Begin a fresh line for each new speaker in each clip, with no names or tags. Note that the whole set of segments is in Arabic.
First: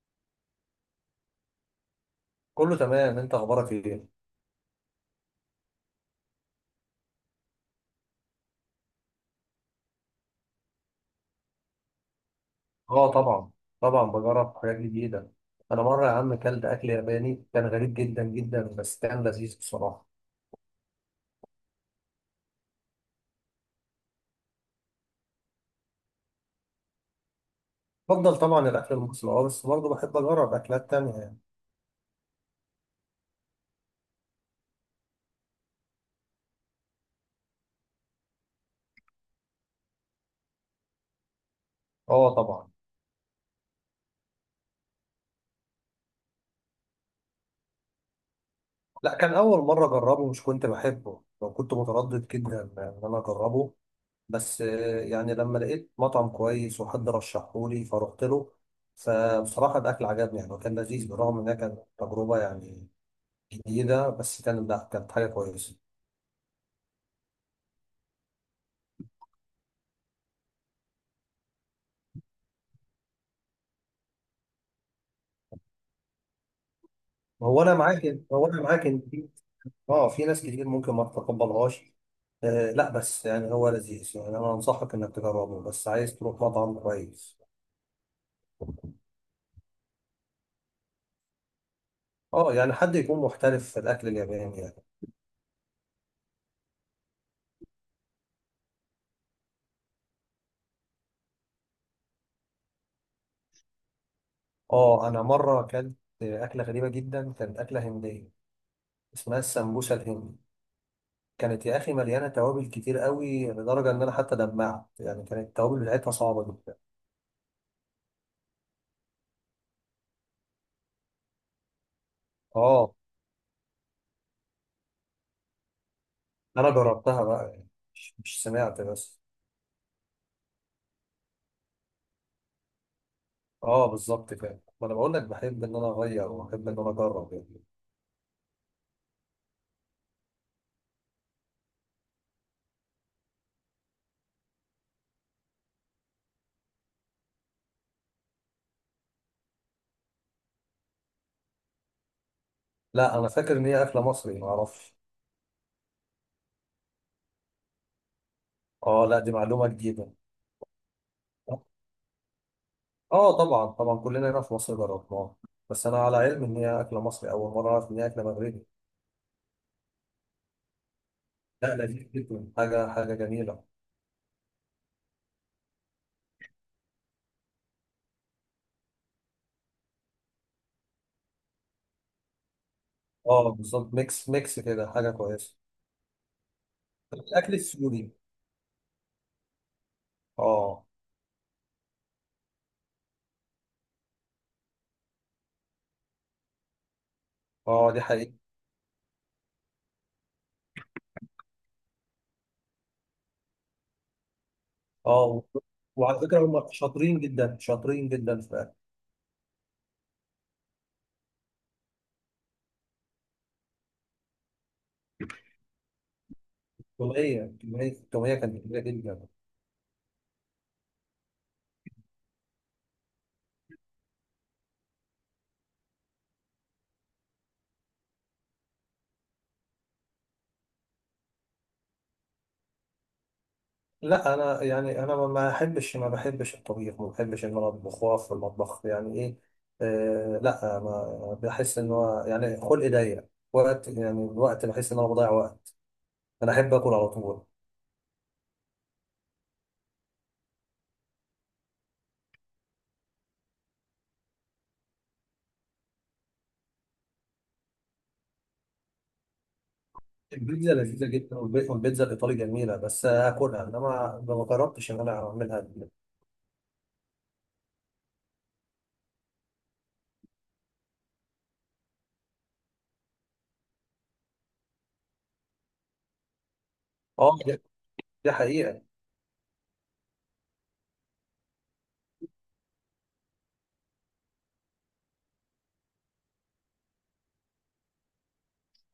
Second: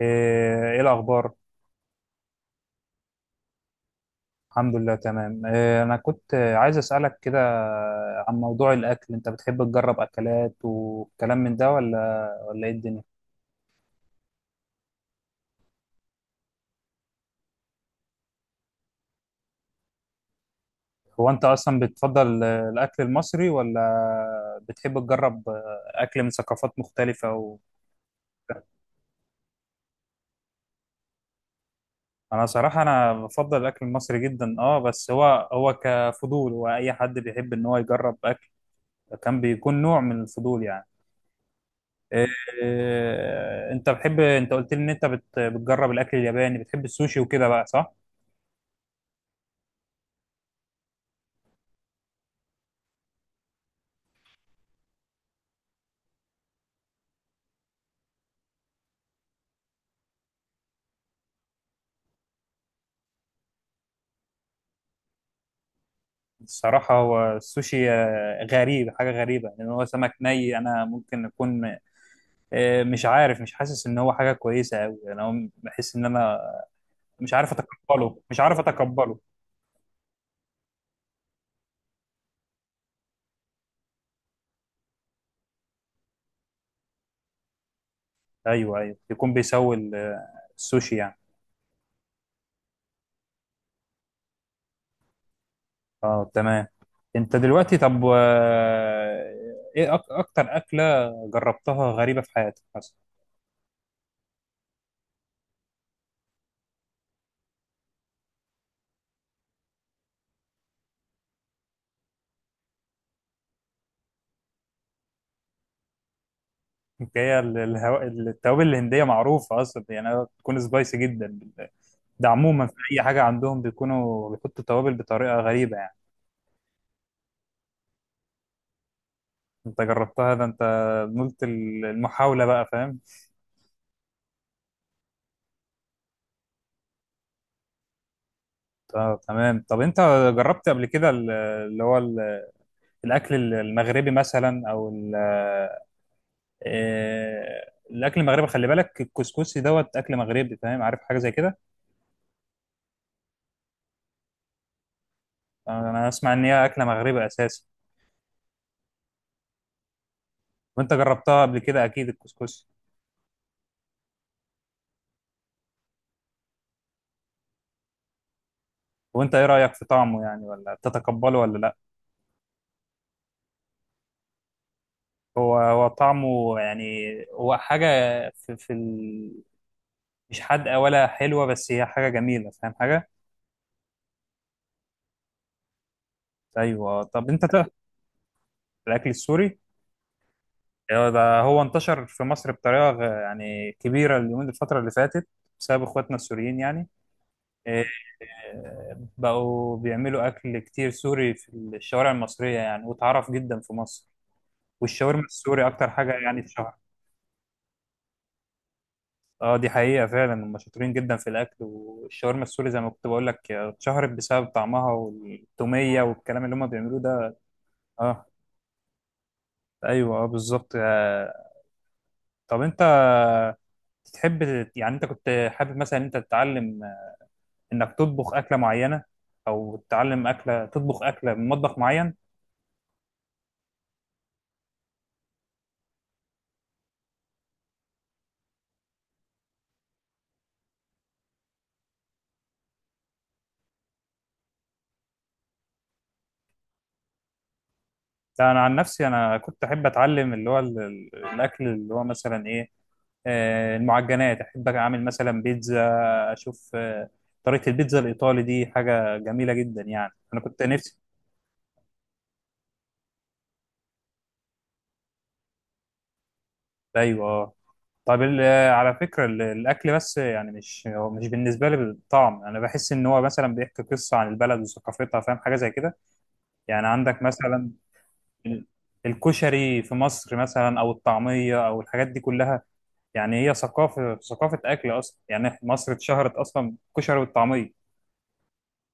ايه إيه الاخبار؟
كله تمام، انت اخبارك ايه؟
الحمد لله تمام. إيه، انا كنت عايز اسالك كده عن موضوع الاكل. انت بتحب تجرب اكلات وكلام من ده ولا ايه الدنيا؟
اه طبعا. بجرب حاجات جديده. انا مره يا عم كلت اكل ياباني، كان غريب جدا جدا بس كان لذيذ بصراحه.
هو انت اصلا بتفضل الاكل المصري ولا بتحب تجرب اكل من ثقافات مختلفه و...
بفضل طبعا الاكل المصري، اه بس برضه بحب اجرب اكلات تانية يعني.
انا صراحه، انا بفضل الاكل المصري جدا. اه بس هو كفضول، واي حد بيحب ان هو يجرب اكل كان بيكون نوع من الفضول يعني.
اه طبعا.
انت بتحب، انت قلت لي ان انت بتجرب الاكل الياباني، بتحب السوشي وكده بقى، صح؟
لا، كان اول مره اجربه، مش كنت بحبه، لو كنت متردد جدا ان انا اجربه، بس يعني لما لقيت مطعم كويس وحد رشحهولي فروحت له. فبصراحه الاكل عجبني يعني، وكان لذيذ بالرغم انها كانت تجربه يعني جديده، بس كان لا، كانت حاجه كويسه.
الصراحه هو السوشي غريب، حاجه غريبه، لان هو سمك ني. انا ممكن اكون مش عارف، مش حاسس ان هو حاجه كويسه قوي. انا بحس ان انا مش
ما
عارف
هو انا معاك
اتقبله
ما
مش
هو
عارف
انا معاك ان
اتقبله.
في اه في ناس كتير ممكن ما تتقبلهاش. آه لا، بس يعني هو لذيذ يعني، انا انصحك انك تجربه، بس عايز تروح مطعم كويس.
ايوه ايوه، يكون بيسوي السوشي يعني.
اه، يعني حد يكون محترف في الاكل الياباني يعني.
اه تمام. انت دلوقتي، طب ايه اكتر اكله جربتها غريبه في حياتك مثلا؟
اه انا مره اكلت اكله غريبه جدا، كانت اكله هنديه اسمها السمبوسه الهندي. كانت يا اخي مليانه توابل كتير قوي، لدرجه ان انا حتى دمعت يعني، كانت التوابل بتاعتها صعبه جدا.
هي التوابل الهندية معروفة أصلا يعني، بتكون سبايسي جدا. ده عموما في
اه
أي حاجة عندهم بيكونوا بيحطوا توابل بطريقة غريبة يعني.
انا جربتها بقى يعني، مش سمعت بس.
أنت جربتها، ده أنت نلت المحاولة بقى، فاهم؟
اه بالظبط كده، ما انا بقول لك بحب ان انا اغير وبحب ان انا اجرب يعني.
آه تمام. طب أنت جربت قبل كده الأكل المغربي مثلا، أو ال... الأكل المغربي، خلي بالك الكسكسي دوت أكل مغربي، فاهم؟ عارف حاجة زي كده؟
لا انا فاكر ان هي اكله مصري، ما اعرفش.
أنا أسمع إن هي أكلة مغربي أساسا.
اه لا، دي معلومه جديده.
وأنت جربتها قبل كده أكيد، الكسكسي.
اه طبعا طبعا، كلنا هنا في مصر جربناها، بس انا على علم ان هي اكله مصري، اول مره اعرف ان هي اكله مغربي.
وانت ايه رأيك في طعمه يعني؟ ولا تتقبله ولا لا؟
لا، لذيذ جدا، حاجه حاجه جميله.
هو طعمه يعني، هو حاجة في, في ال... مش حادقة ولا حلوة، بس هي حاجة جميلة، فاهم حاجة؟
اه بالظبط، ميكس ميكس كده، حاجه كويسه.
ايوه. طب انت
الاكل
تعرف
السوري.
الاكل السوري؟
اه.
هو ده انتشر في مصر بطريقة يعني كبيرة اليومين، الفترة اللي فاتت، بسبب اخواتنا السوريين يعني. إيه،
اه دي حقيقه.
بقوا بيعملوا اكل كتير سوري في الشوارع المصرية يعني، واتعرف جدا في مصر. والشاورما
اه و-
السوري اكتر حاجة
وعلى فكره
يعني
هم
اتشهرت.
شاطرين جدا شاطرين جدا في الاكل.
اه دي حقيقة فعلا، هم شاطرين جدا في الأكل، والشاورما السوري زي ما كنت بقول لك اتشهرت بسبب طعمها والتومية والكلام اللي هم بيعملوه ده.
التوميه
اه.
التومية كانت كبيره جدا.
ايوه اه بالظبط طب انت تحب يعني، انت كنت حابب مثلا انت تتعلم انك تطبخ أكلة معينة، او تتعلم أكلة، تطبخ أكلة من مطبخ معين؟
لا انا يعني، انا ما احبش ما بحبش الطبيخ، ما بحبش ان انا اطبخ واقف في المطبخ يعني ايه. آه لا، ما بحس ان هو يعني خلقي ضيق وقت، يعني الوقت بحس ان انا بضيع وقت. انا احب اكل على طول.
لا انا عن نفسي انا كنت احب اتعلم اللي هو الاكل اللي هو مثلا ايه، المعجنات. احب اعمل مثلا بيتزا، اشوف طريقه البيتزا الايطالي، دي حاجه جميله جدا يعني، انا كنت
البيتزا
نفسي.
لذيذه جدا، والبيتزا الايطالي جميله بس اكلها، انما ما جربتش ان انا اعملها.
ايوه طيب على فكره الاكل بس يعني، مش هو مش بالنسبه لي بالطعم، انا بحس ان هو مثلا بيحكي قصه عن البلد وثقافتها، فاهم حاجه زي كده؟ يعني عندك
اه دي
مثلا
دي
ال-
حقيقه.
الكشري في مصر مثلا، او الطعميه، او الحاجات دي كلها. يعني هي ثقافه اكل اصلا. يعني مصر اتشهرت اصلا بالكشري والطعميه.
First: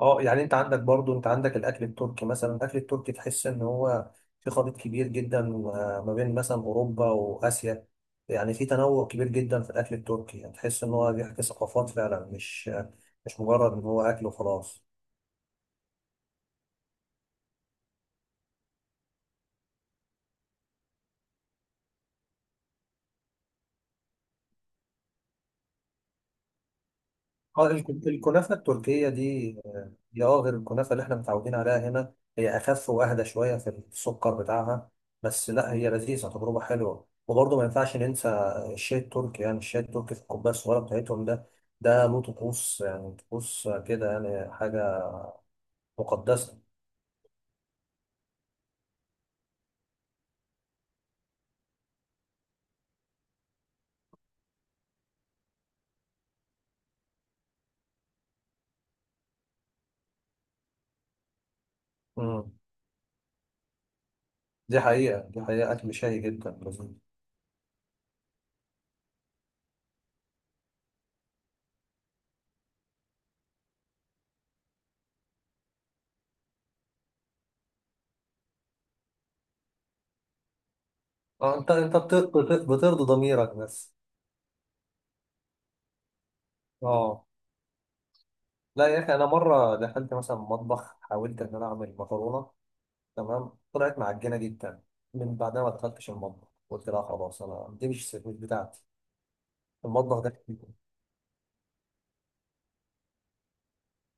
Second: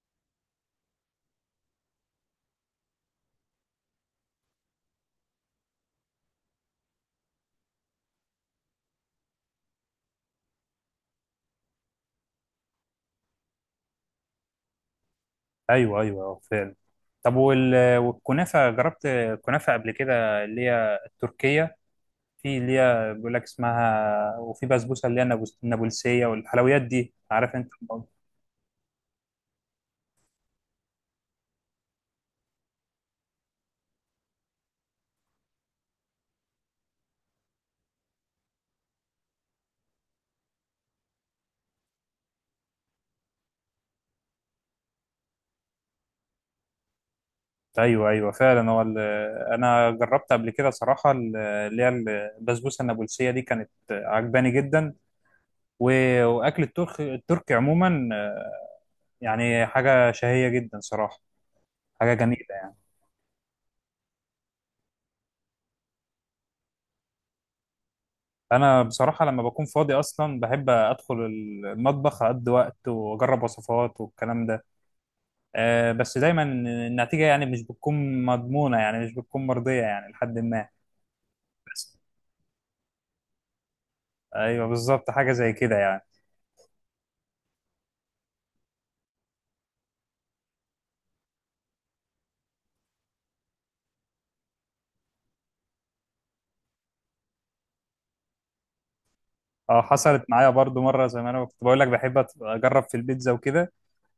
اه يعني انت عندك برضو، انت عندك الاكل التركي مثلا، الاكل التركي تحس ان هو في خليط كبير جدا ما بين مثلا اوروبا واسيا. يعني في تنوع كبير جدا في الاكل التركي، يعني تحس ان هو بيحكي ثقافات فعلا، مش مجرد ان هو اكل وخلاص.
ايوه ايوه فعلا. طب وال... والكنافه جربت كنافه قبل كده، اللي هي التركيه؟ في اللي هي بيقول لك اسمها، وفي بسبوسه اللي هي النابلسيه، والحلويات دي عارف
اه،
انت الموضوع.
الكنافة التركية دي هي اه غير الكنافة اللي احنا متعودين عليها هنا، هي أخف وأهدى شوية في السكر بتاعها. بس لا، هي لذيذة، تجربة حلوة. وبرضه ما ينفعش ننسى الشاي التركي، يعني الشاي التركي في الكوباية الصغيرة بتاعتهم ده، ده له طقوس، يعني طقوس كده، يعني حاجة مقدسة.
ايوه ايوه فعلا. هو انا جربت قبل كده صراحه اللي هي البسبوسه النابلسيه، دي كانت عجباني جدا. واكل الترك التركي عموما يعني حاجه شهيه جدا صراحه، حاجه جميله.
مم. دي حقيقة، دي حقيقة، أكل شهي جدا لذيذ.
انا بصراحه لما بكون فاضي اصلا بحب ادخل المطبخ، اقضي وقت واجرب وصفات والكلام ده. أه بس دايما النتيجه يعني مش بتكون مضمونه، يعني مش بتكون مرضيه يعني لحد ما. بس
بترضي ضميرك بس.
ايوه بالظبط، حاجه زي كده يعني.
اه لا يا اخي، انا مره دخلت مثلا مطبخ، حاولت ان انا اعمل مكرونه، تمام، طلعت معجنه جدا. من بعدها ما دخلتش المطبخ، قلت لا خلاص، انا دي مش بتاعتي،
اه
المطبخ
حصلت
ده
معايا
كتير.
برضو مره، زي ما انا كنت بقول لك بحب اجرب في البيتزا وكده.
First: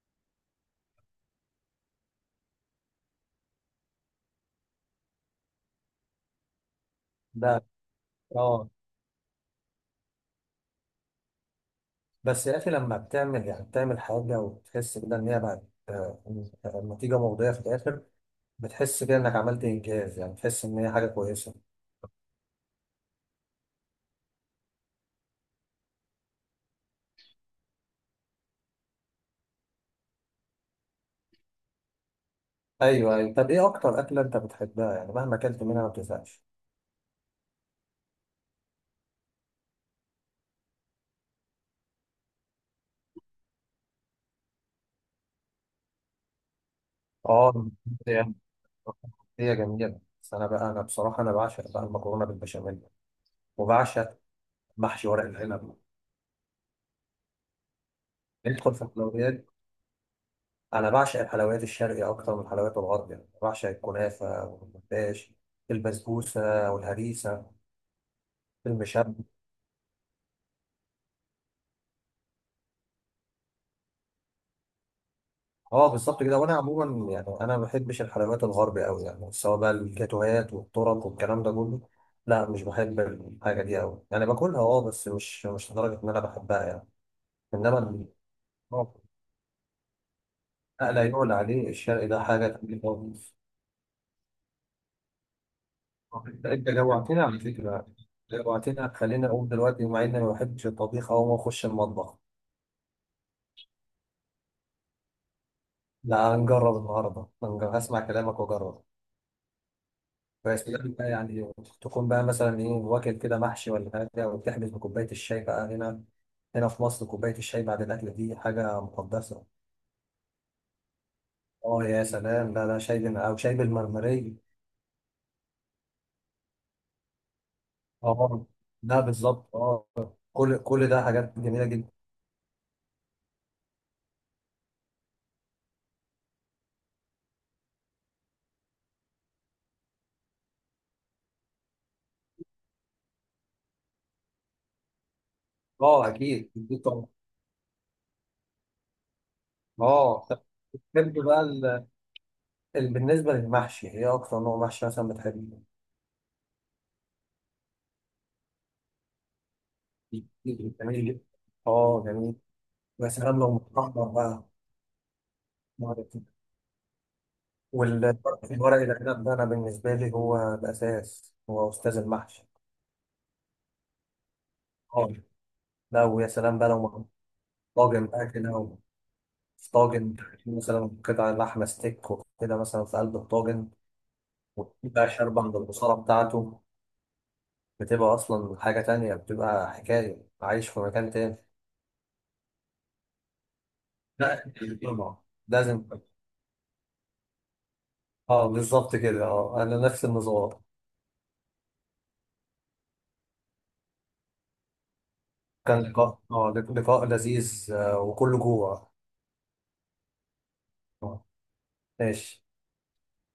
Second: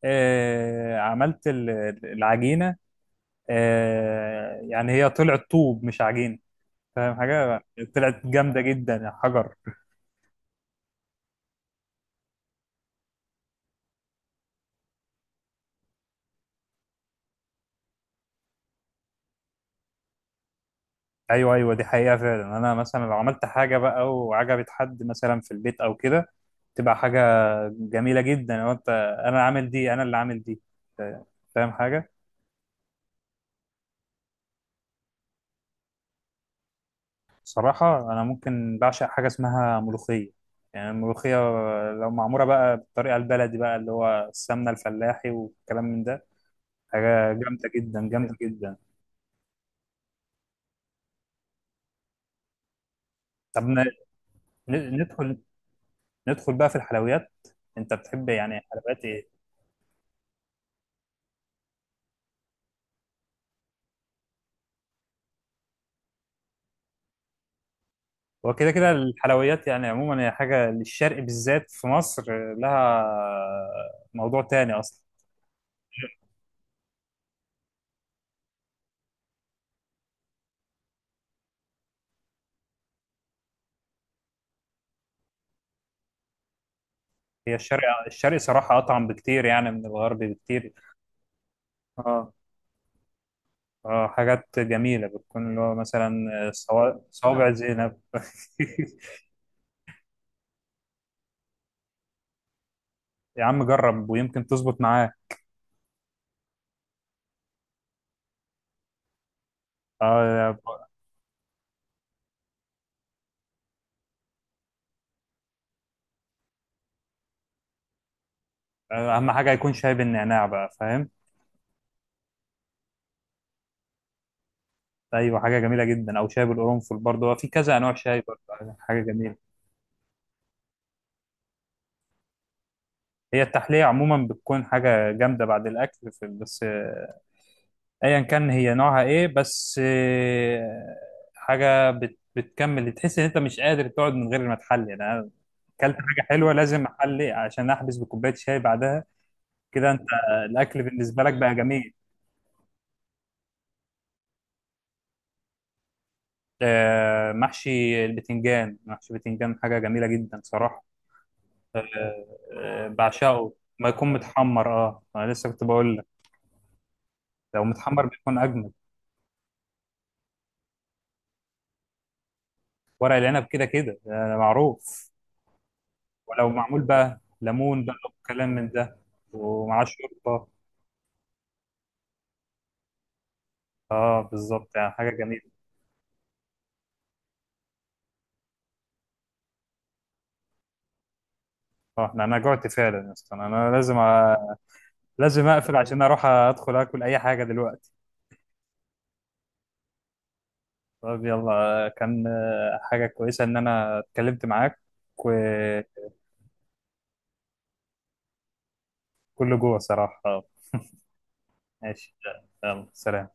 أه عملت العجينه، أه يعني هي طلعت طوب مش عجينه، فاهم
ده
حاجه؟ طلعت جامده
اه
جدا، حجر.
بس يا اخي، لما بتعمل يعني بتعمل حاجه وتحس كده ان هي بقت، آه، النتيجه مرضيه في الاخر، بتحس كده انك عملت انجاز، يعني بتحس ان هي حاجه
ايوه
كويسه.
ايوه دي حقيقه فعلا. انا مثلا لو عملت حاجه بقى وعجبت حد مثلا في البيت او كده، تبقى حاجه جميله جدا. لو انت انا عامل دي، انا اللي عامل دي، فا- فاهم حاجه؟
ايوه ايوه. طب ايه اكتر اكله انت بتحبها، يعني مهما اكلت منها ما بتزهقش؟
صراحه انا ممكن بعشق حاجه اسمها ملوخيه. يعني الملوخيه لو معموله بقى بالطريقه البلدي بقى، اللي هو السمنه الفلاحي والكلام من ده، حاجه
اه
جامده جدا،
يعني
جامده جدا.
هي جميلة، بس أنا بقى، أنا بصراحة أنا بعشق بقى المكرونة بالبشاميل،
طب
وبعشق محشي ورق
ندخل،
العنب.
ندخل بقى في الحلويات. انت بتحب يعني
ندخل في
حلويات ايه؟
الحلويات. انا بعشق الحلويات الشرقي اكتر من الحلويات الغربية، بعشق الكنافة والمفتاش، البسبوسة والهريسة،
هو كده كده
المشب.
الحلويات يعني عموما هي حاجة للشرق، بالذات في مصر لها موضوع تاني أصلا.
اه بالظبط كده، وانا عموما يعني انا ما بحبش الحلويات الغربي قوي يعني، سواء بقى الجاتوهات والطرق والكلام ده كله، لا مش بحب الحاجة دي قوي يعني، باكلها اه بس مش لدرجة ان انا بحبها يعني.
هي
انما
الشرق
ال-
الشرق صراحة أطعم بكتير يعني من الغرب بكتير.
آه، لا يعلى عليه الشرقي، ده
اه
حاجة تقيلة خالص.
اه حاجات جميلة، بتكون اللي هو مثلا
انت جوعتنا على
صوابع
فكرة،
زينب.
جوعتنا، خلينا اقوم دلوقتي، مع اني ما بحبش الطبيخ او ما اخش المطبخ.
يا عم جرب ويمكن تظبط معاه.
لا، هنجرب النهارده، هنجرب، هسمع كلامك واجرب.
اه
بس بقى يعني تكون بقى مثلا ايه، واكل كده محشي ولا حاجه، وتحبس بكوبايه الشاي بقى. هنا، هنا في مصر، كوبايه الشاي بعد الاكل دي حاجه
أهم
مقدسه.
حاجة يكون شاي بالنعناع بقى، فاهم؟
اه يا سلام، لا لا، او شاي بالمرمريه.
أيوة حاجة جميلة جدا، أو شاي بالقرنفل برضه، هو في كذا أنواع شاي
اه
برضه، حاجة
لا
جميلة.
بالظبط، اه، كل كل ده حاجات جميله جدا.
هي التحلية عموما بتكون حاجة جامدة بعد الأكل، في بس ايا كان هي نوعها ايه، بس حاجه بتكمل، تحس ان انت مش قادر تقعد من غير ما تحلي يعني. انا اكلت
اه
حاجه
اكيد
حلوه
اكيد
لازم
طبعا.
احلي، عشان احبس بكوبايه شاي بعدها. كده انت
اه طب
الاكل
تحب
بالنسبه لك بقى
بقى،
جميل.
بالنسبة للمحشي، هي أكتر نوع محشي مثلا بتحبه؟
محشي البتنجان، محشي البتنجان حاجه جميله جدا صراحه.
جميل،
آه،
اه جميل. يا سلام
بعشقه.
لو
ما
متحمر
يكون
بقى
متحمر، اه انا لسه كنت بقول
مرة
لك،
كده.
لو متحمر
وال-
بيكون اجمل.
والورق العنب ده، أنا بالنسبة لي هو الأساس، هو أستاذ المحشي.
ورق العنب كده كده معروف.
اه لا، ويا
ولو
سلام بقى
معمول
لو
بقى ليمون بقى،
طاجن بقى
وكلام
كده،
من
أو
ده،
في
ومعاه
طاجن
شوربه،
مثلا قطع لحمة ستيك وكده مثلا في قلب الطاجن،
اه بالظبط يعني، حاجه
وبقى
جميله.
شاربة من البصارة بتاعته، بتبقى أصلا حاجة تانية، بتبقى حكاية، عايش في مكان تاني.
اه انا، أنا جوعت فعلا يا اسطى، انا لازم أ...
لا طبعا،
لازم اقفل
لازم.
عشان اروح ادخل اكل اي حاجه دلوقتي.
اه بالظبط كده، اه انا نفس النظام.
طب يلا كان حاجه كويسه ان انا اتكلمت معاك،
كان
وكله
لقاء، اه لقاء لذيذ، وكله جوه.
جوه صراحه. اه
آه،
ماشي.
ماشي.
يلا سلام.